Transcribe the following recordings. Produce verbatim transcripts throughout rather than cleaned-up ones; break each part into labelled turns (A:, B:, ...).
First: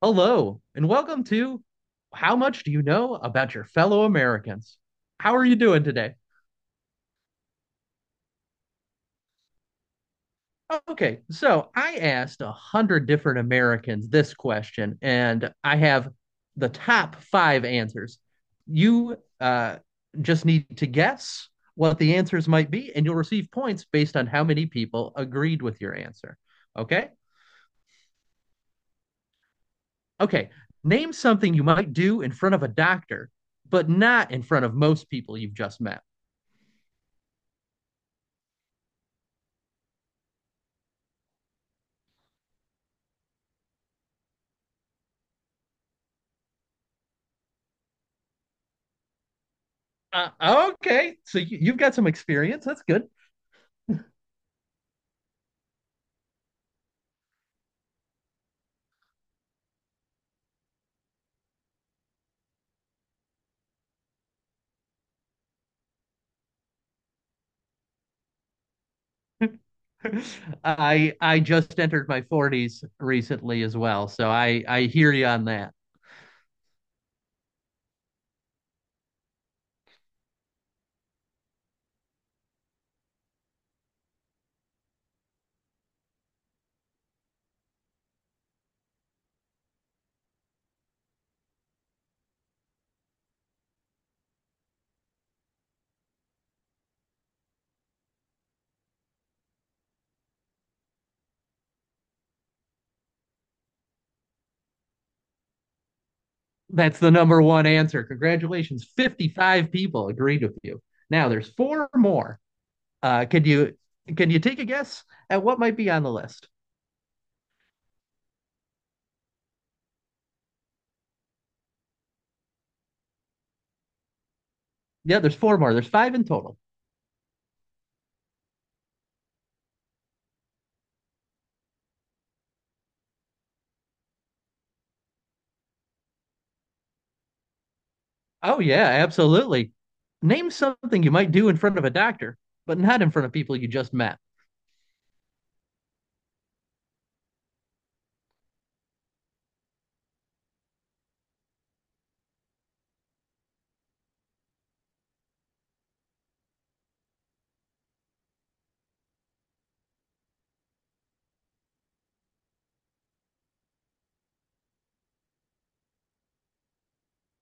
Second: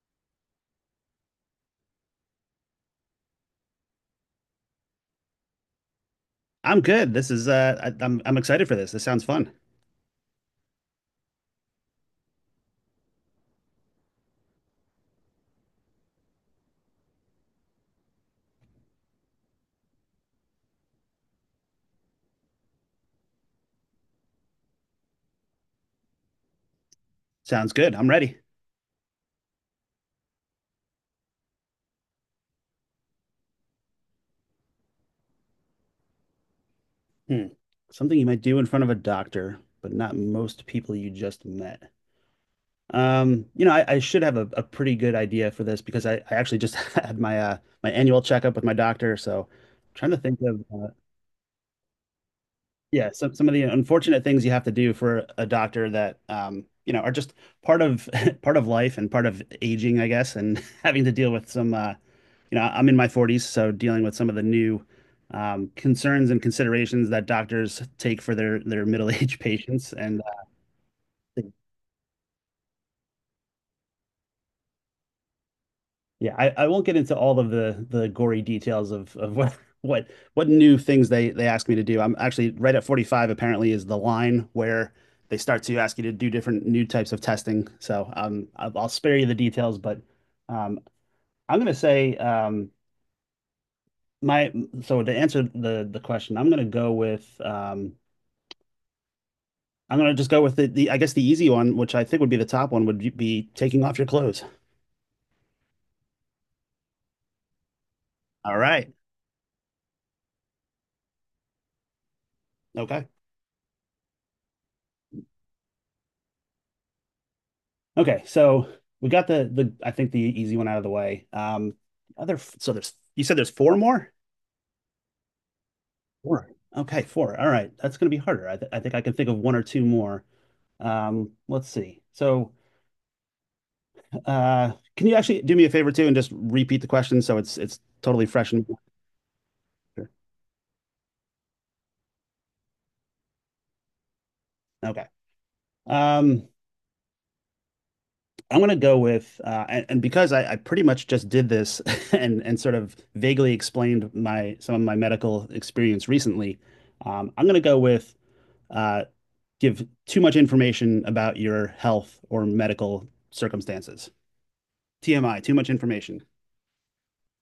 A: Hello, and welcome to How Much Do You Know About Your Fellow Americans? How are you doing today?
B: I'm good. This is uh I, I'm I'm excited for this. This sounds fun.
A: Okay, so I asked a hundred different Americans this question, and I have the top five answers. You uh, just need to guess what the answers might be, and you'll receive points based on how many people agreed with your answer. Okay?
B: Sounds good. I'm ready.
A: Okay, name something you might do in front of a doctor, but not in front of most people you've just met.
B: Hmm. Something you might do in front of a doctor, but not most people you just met. Um, you know, I, I should have a, a pretty good idea for this because I, I actually just had my uh my annual checkup with my doctor. So trying to think of
A: Uh,
B: uh,
A: okay, so you, you've got some experience. That's good.
B: yeah, some some of the unfortunate things you have to do for a doctor that um, you know, are just part of part of life and part of aging, I guess, and having to deal with some uh, you know, I'm in my forties, so dealing with some of the new um, concerns and considerations that doctors take for their their middle-aged patients and
A: I I
B: uh,
A: just entered my forties recently as well, so I I hear you on that.
B: yeah, I, I won't get into all of the the gory details of of what what what new things they they ask me to do. I'm actually right at forty-five apparently is the line where they start to ask you to do different new types of testing. So um I'll, I'll spare you the details, but um I'm gonna say um my so to answer the the question, I'm gonna go with um I'm gonna just go with the, the I guess the easy one, which I think would be the top one, would be taking off your clothes.
A: That's the number one answer.
B: All
A: Congratulations.
B: right.
A: fifty-five people agreed with you. Now there's four more.
B: Okay.
A: Uh, can you can you take a guess at what might be on the list?
B: Okay, so we got the the I think the easy one out of the way. Um, other so there's you said there's four more?
A: Yeah, there's four more. There's five in
B: Four.
A: total.
B: Okay, four. All right, that's going to be harder. I th I think I can think of one or two more. Um, let's see. So, uh, can you actually do me a favor too and just repeat the question so it's it's totally fresh
A: Oh,
B: and
A: yeah, absolutely. Name something you might do in front of a doctor, but not in front of people you just met.
B: okay. Um, I'm going to go with uh, and, and because I, I pretty much just did this and and sort of vaguely explained my some of my medical experience recently. Um, I'm going to go with uh, give too much information about your health or medical circumstances. T M I, too much information.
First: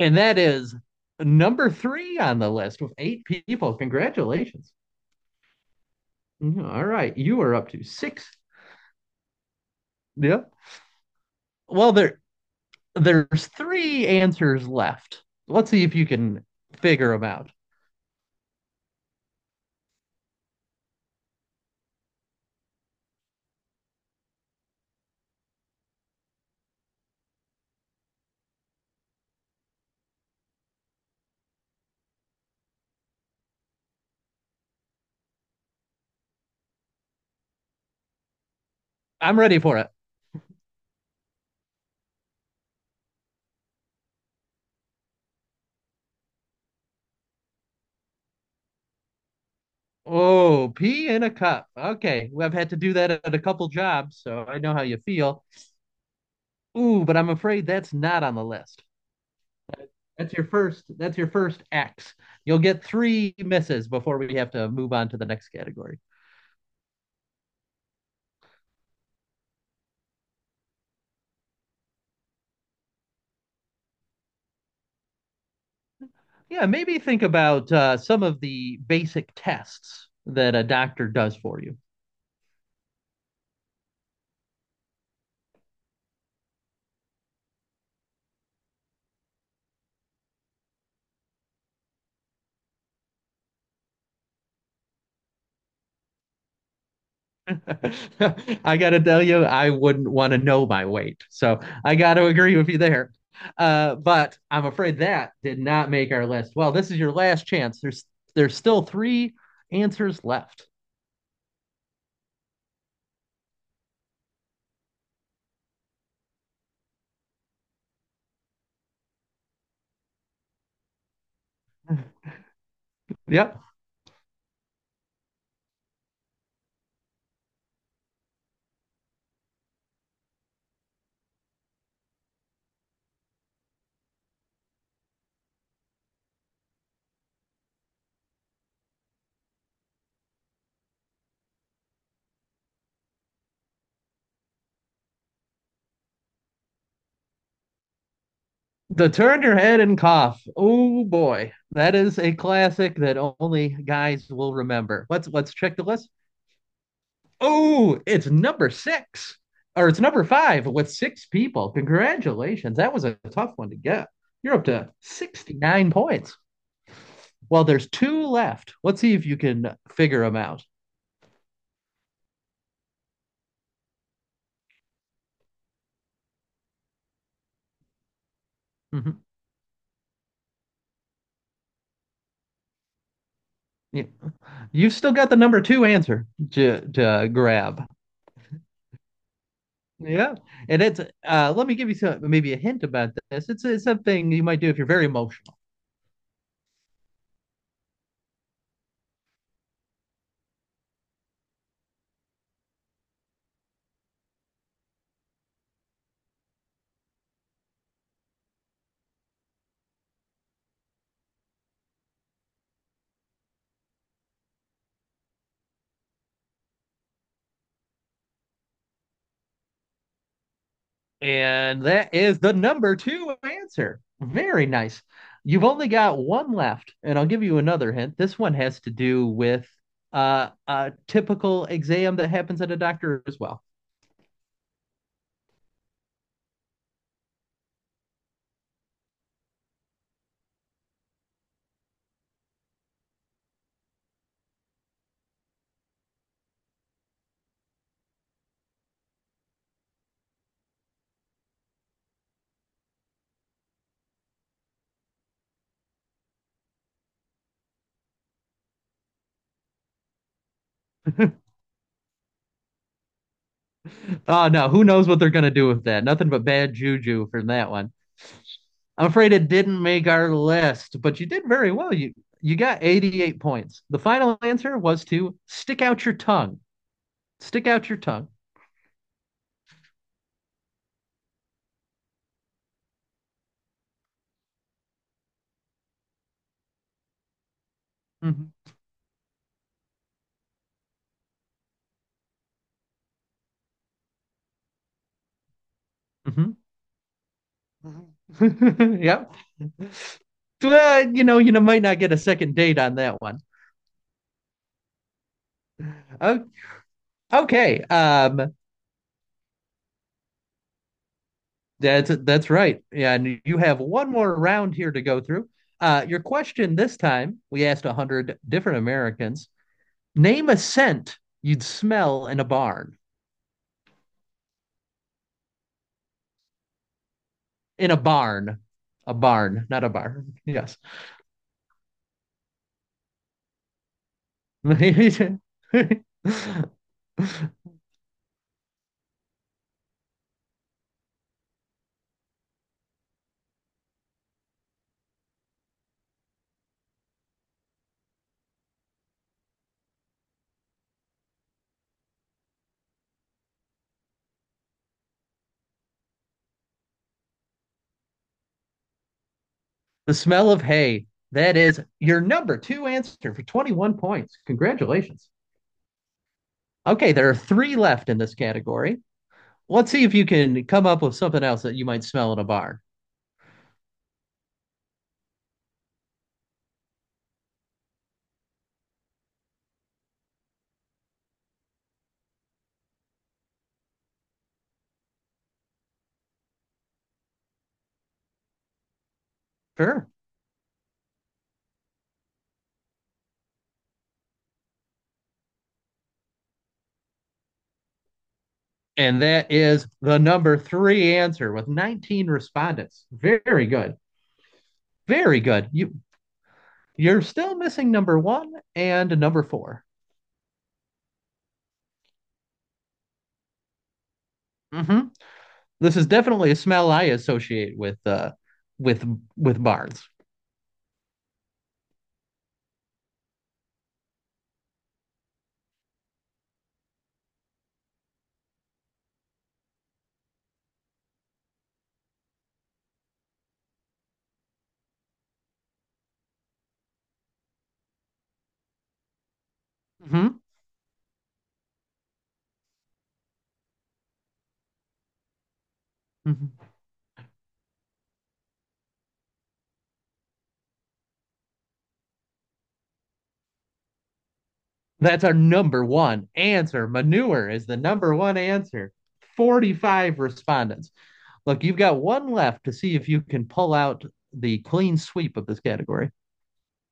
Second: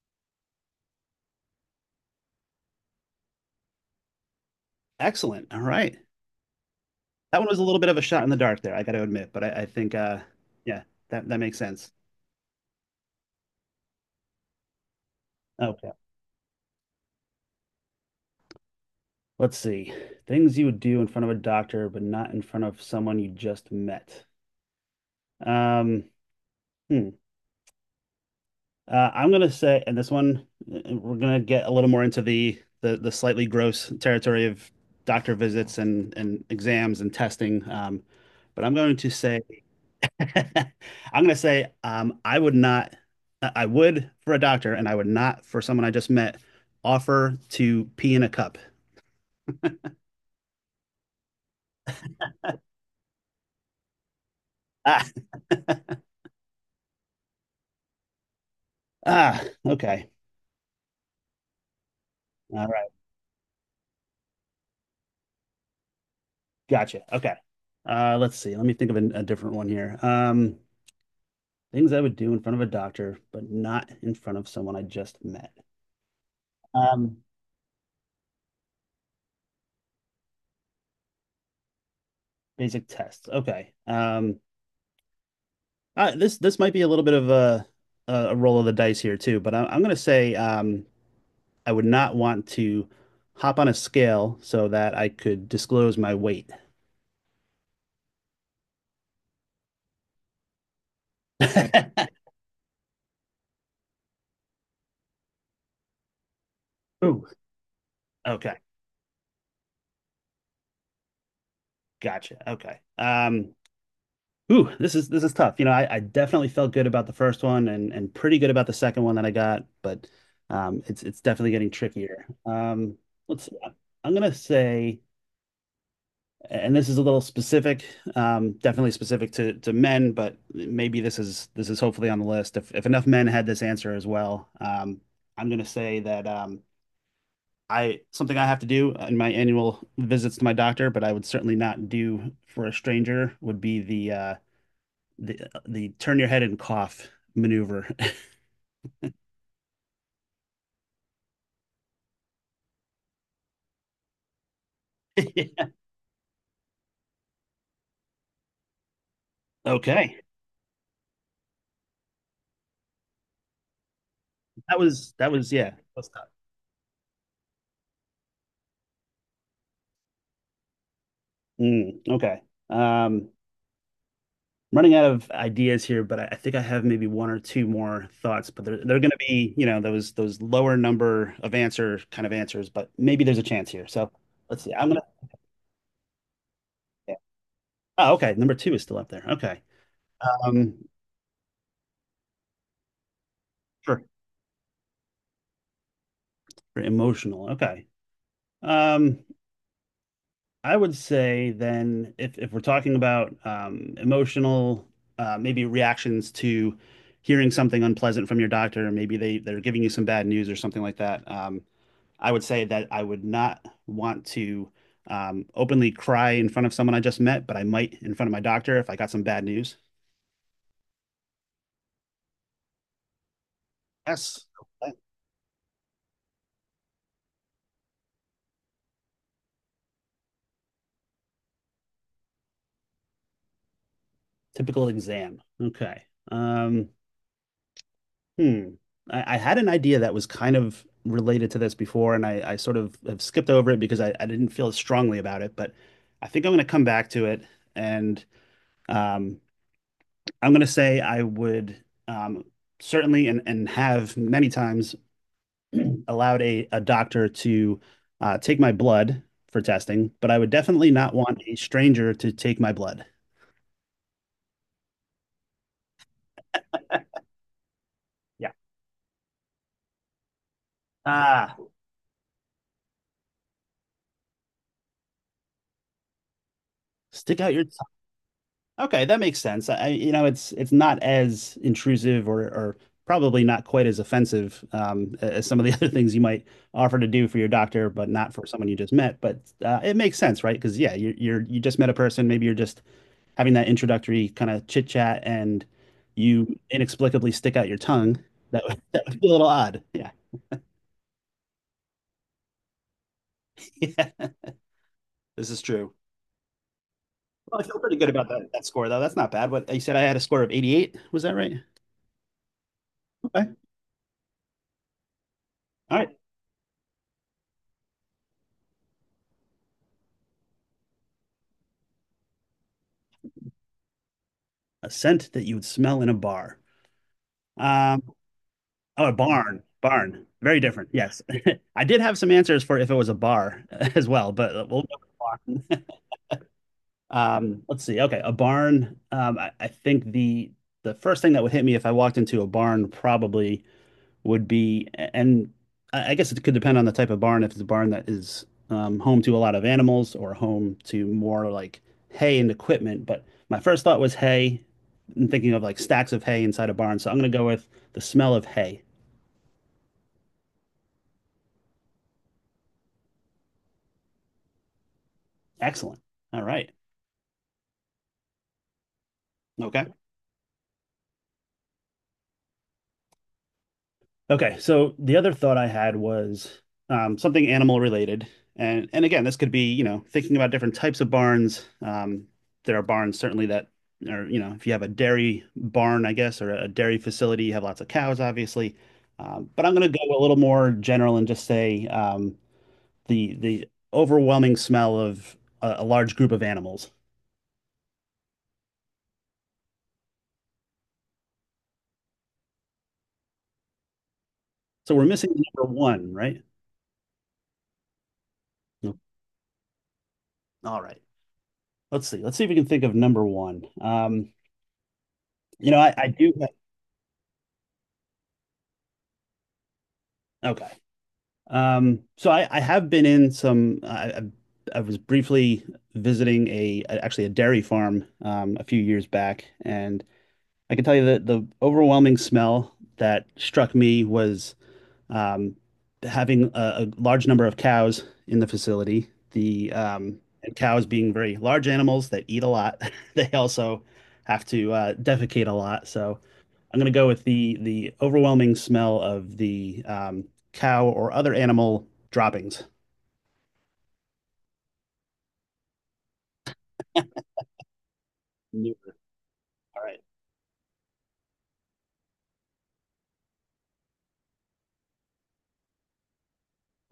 A: And that is number three on the list with eight people. Congratulations.
B: Excellent. All right.
A: Mhm. All right,
B: That
A: you
B: one
A: are
B: was a
A: up
B: little
A: to
B: bit of a shot in
A: six.
B: the dark there, I got to admit, but I, I think, uh,
A: Yep.
B: yeah, that, that makes sense.
A: Well, there there's three answers left. Let's see
B: Okay.
A: if you can figure them out.
B: Let's see. Things you would do in front of a doctor, but not in front of someone you just met. Um, hmm. Uh, I'm gonna say, and this one, uh, we're gonna get a little more into the the, the slightly gross territory of doctor visits and and exams and testing. Um, but I'm going to
A: I'm
B: say,
A: ready for it.
B: I'm gonna say, um, I would not, I I would for a doctor, and I would not for someone I just met offer to pee in a cup.
A: Oh, pee in a cup. Okay, well, I've had to do that at a couple jobs, so I know how you
B: Ah,
A: feel. Ooh, but I'm afraid that's not on the list.
B: ah, okay,
A: That's your first, that's your first X. You'll
B: all
A: get
B: right,
A: three misses before we have to move on to the next category.
B: gotcha. Okay, uh, let's see. Let me think of a, a different one here. Um, things I would do in front of a doctor, but not in front of someone I just met.
A: Yeah, maybe
B: Um,
A: think about uh, some of the basic tests that a doctor does for you.
B: basic tests. Okay. Um, uh, this this might be a little bit of a a roll of the dice here too, but I, I'm gonna say um, I would not want to hop on a scale so that I could disclose my weight.
A: I gotta tell you, I wouldn't want to know my weight. So I gotta agree with you there. Uh, but I'm afraid that did not make our list. Well, this is your
B: Ooh.
A: last chance. There's there's
B: Okay.
A: still three answers left.
B: Gotcha. Okay. Um, ooh, this is this is tough. You know, I, I definitely felt good about the first one and and pretty good about the second one that I got, but um, it's it's definitely getting trickier. Um, let's see.
A: Yep.
B: I'm gonna say and this is a little specific, um, definitely specific to to men, but maybe this is this is hopefully on the list. If if enough men had this answer as well, um, I'm going to say that um, I something I have to do in my annual visits to my doctor, but I would certainly not do for a stranger, would be the uh, the the turn your head and cough maneuver.
A: The turn your head and cough. Oh boy, that is a classic that only guys will remember. Let's let's check the list. Oh, it's number six, or it's
B: Okay.
A: number five with six people. Congratulations, that was a tough one to get. You're up
B: That
A: to
B: was, that was
A: sixty
B: yeah.
A: nine
B: Let's talk.
A: points. Well, there's two left. Let's see if you can figure them out.
B: Mm, okay. Um, I'm running out of ideas here, but I, I think I have maybe one or two more thoughts. But they're they're going to
A: Mhm.
B: be, you know, those those lower number of answer kind of answers. But maybe there's a chance here.
A: Yeah.
B: So let's see. I'm
A: You've
B: gonna.
A: still got the number two answer to,
B: Yeah.
A: to grab.
B: Oh, okay. Number two is still up there. Okay.
A: Yeah,
B: Um,
A: and it's uh let me give you some maybe a hint about this. It's it's
B: sure.
A: something you might do if you're very emotional.
B: Very emotional. Okay. Um, I would say then if if we're talking about um emotional, uh, maybe reactions to hearing something unpleasant from your doctor, maybe they they're giving you some bad news or something like that. Um, I would say that I would not want to um, openly cry in front of someone I just met, but I might in front of my doctor if I got some bad news.
A: And that is the number two answer.
B: Yes.
A: Very
B: Okay.
A: nice. You've only got one left, and I'll give you another hint. This one has to do with uh a typical exam that happens at a doctor as well.
B: Typical exam. Okay. Um, hmm. I, I had an idea that was kind of related to this before, and I, I sort of have skipped over it because I, I didn't feel as strongly about it, but I think I'm going to come back to it. And um, I'm going to say I would um, certainly and, and have many times allowed a, a doctor to uh, take my blood for testing, but I would definitely not want a stranger to take my blood.
A: Oh no, who knows what they're gonna do with that? Nothing but bad juju from that one.
B: Yeah.
A: I'm afraid it didn't make our list, but you did
B: Ah,
A: very well. You you got eighty-eight points. The final answer was to stick out your tongue.
B: stick out your
A: Stick
B: tongue.
A: out your tongue.
B: Okay, that makes sense. I, you know, it's it's not as intrusive or or probably not quite as offensive um, as some of the other things you might offer to do for your doctor, but not for
A: Mm-hmm.
B: someone you just met. But uh, it makes sense, right? Because yeah, you're, you're you just met a person. Maybe you're just having that introductory kind of chit chat and you inexplicably stick out your tongue,
A: Mm-hmm.
B: that would,
A: Mm-hmm.
B: that would be
A: Yep.
B: a little odd. Yeah.
A: Well, you know, you know, might not get a second date on that one.
B: Yeah. This is true. Well, I feel
A: Okay.
B: pretty good about that,
A: Um,
B: that score, though. That's not bad. What you said, I had a score of eighty-eight. Was that right?
A: that's that's right. Yeah, and
B: Okay.
A: you have one more round here to go through.
B: All
A: Uh,
B: right.
A: your question this time, we asked one hundred different Americans, name a scent you'd smell in a barn.
B: A scent that you would smell in a bar.
A: in a
B: Um,
A: barn,
B: oh, a
A: a
B: barn.
A: barn, not a
B: Barn.
A: barn.
B: Very
A: Yes.
B: different. Yes. I did have some answers for if it was a bar as well, but uh, we'll go with
A: The
B: um, let's see. Okay, a barn. Um, I I think the the first thing that would hit me if I walked into a barn probably would be, and I I guess it could depend on the type of barn. If it's a barn that is um, home to a lot of animals or home to more like hay and equipment. But my first thought was hay and thinking of like stacks of hay inside a barn. So I'm going to go with the smell of hay.
A: smell of hay. That is your number two answer for twenty-one points. Congratulations.
B: Excellent. All right.
A: Okay, there are three left in this category. Let's
B: Okay.
A: see if you can come up with something else that you might smell in a barn.
B: Okay, so the other thought I had was um, something animal related, and and again, this could be you know thinking about different types of barns. Um, there are barns certainly that are you know if you have a dairy barn, I guess, or a dairy facility, you have lots of cows, obviously. Um, but I'm going to
A: Sure.
B: go a little more general and just say um, the the overwhelming smell of a, a large group of animals.
A: And that is the number three answer with nineteen respondents. Very good.
B: So we're missing
A: Very good.
B: number
A: You
B: one, right?
A: you're still missing number one
B: No.
A: and number four.
B: All right. Let's see. Let's see if we can think of number one. Um,
A: Mm-hmm.
B: you know, I,
A: This is
B: I do.
A: definitely a smell I associate with uh with with barns.
B: Okay. Um, so I, I have been in some. I, I I was briefly visiting a actually a dairy farm um, a few years back, and I can tell you that the overwhelming smell that struck me was um, having a a large number of cows in the facility. The um,
A: Hmm.
B: and cows being very large animals that eat a lot, they also have to uh, defecate a lot. So,
A: Hmm.
B: I'm going to go with the the overwhelming smell of the um, cow or other animal droppings.
A: That's our number one answer. Manure is the number one answer.
B: All right.
A: forty-five respondents. Look, you've got one left to see if you can pull out the clean sweep of this category.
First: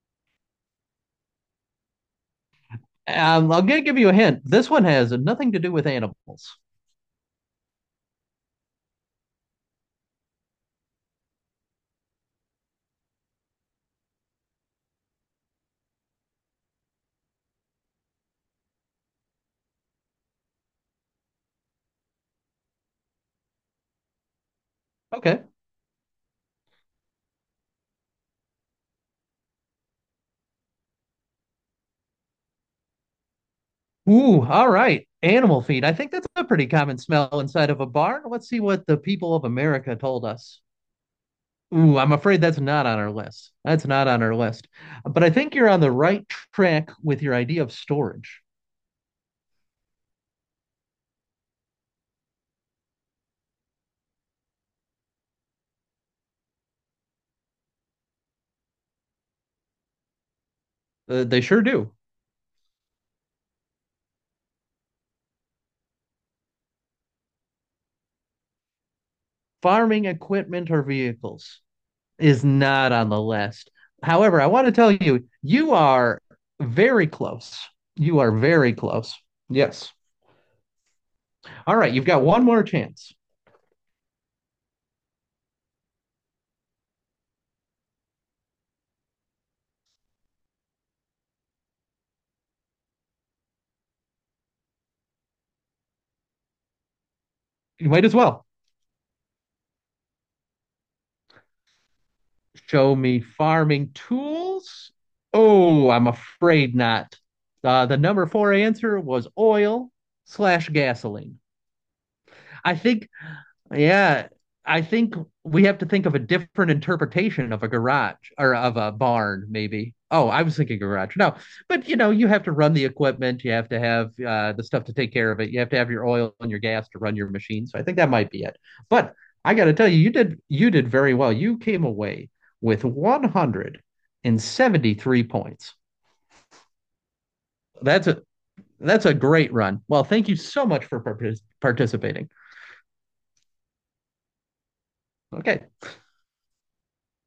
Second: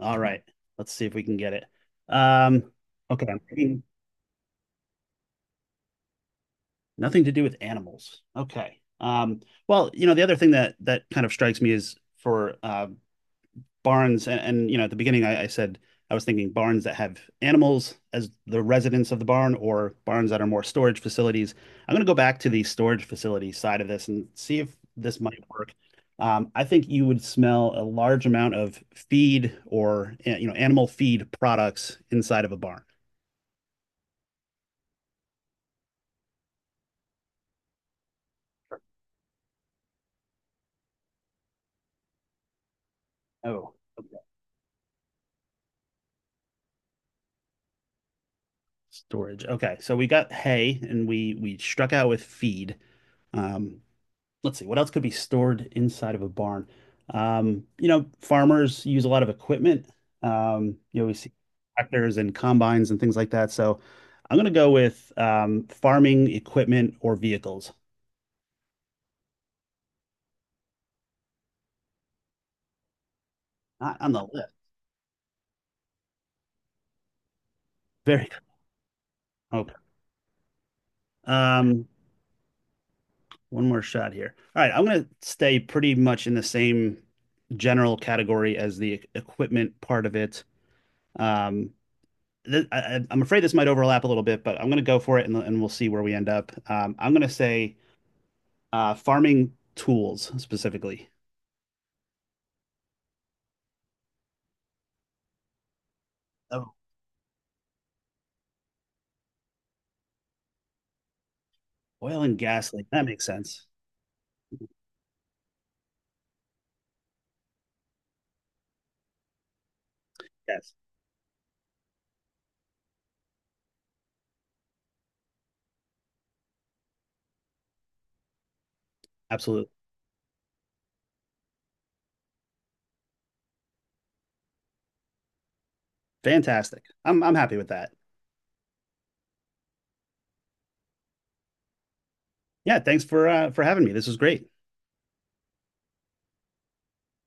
B: All right. Let's see if we can get it. Um, Okay. I'm
A: Um, I'm going to
B: thinking
A: give you a hint. This one has nothing to do with animals.
B: nothing to do with animals. Okay. Um, well, you know, the other thing that that kind of strikes me is for uh, barns and, and you know at the beginning I, I said I was thinking barns that have animals as the residents of the barn or barns that are more storage facilities. I'm going to go back to the storage facility side of this and see if this might
A: Okay.
B: work. Um, I think you would smell a large amount of feed or eh, you know animal feed products inside of a barn.
A: Ooh, all right. Animal feed. I think that's a pretty common smell inside of a barn. Let's see what the people of America told us. Ooh, I'm afraid that's not on our list.
B: Oh,
A: That's not on our list. But I think you're on the right track with your idea of storage.
B: storage. Okay, so we got hay and we we struck out with feed. Um, let's see, what else could be stored inside of a barn? Um, you know, farmers use a lot of equipment. Um, you know, we
A: Uh,
B: see
A: they sure do.
B: tractors and combines and things like that. So I'm gonna go with um, farming equipment or vehicles.
A: Farming equipment or vehicles is not on the list.
B: Not on the
A: However, I
B: list.
A: want to tell you, you are very close. You
B: Very
A: are very close.
B: okay.
A: Yes. All
B: Um,
A: right, you've got one more chance.
B: one more shot here. All right, I'm gonna stay pretty much in the same general category as the e- equipment part of it. Um, th- I, I- I'm afraid this might overlap a little bit, but I'm going to go for it and, and we'll see where we end up. Um, I'm going to say
A: You might as well.
B: uh, farming tools specifically.
A: Show me farming tools? Oh, I'm
B: Oh,
A: afraid not. Uh, the number four answer was oil slash gasoline.
B: oil and gas
A: I
B: leak. That
A: think
B: makes sense.
A: yeah, I think we have to think of a different interpretation of a garage or of a barn, maybe. Oh, I was
B: Yes,
A: thinking garage. No, but you know, you have to run the equipment, you have to have uh, the stuff to take care of it, you have to have your oil and your gas to run your machine. So I think that might be it. But I got
B: absolutely.
A: to tell you, you did you did very well. You came away with one hundred seventy-three points.
B: Fantastic. I'm I'm happy with that.
A: That's a that's a great run. Well, thank you so much for partic- participating.
B: Yeah, thanks for uh for having me. This was great.
A: Okay.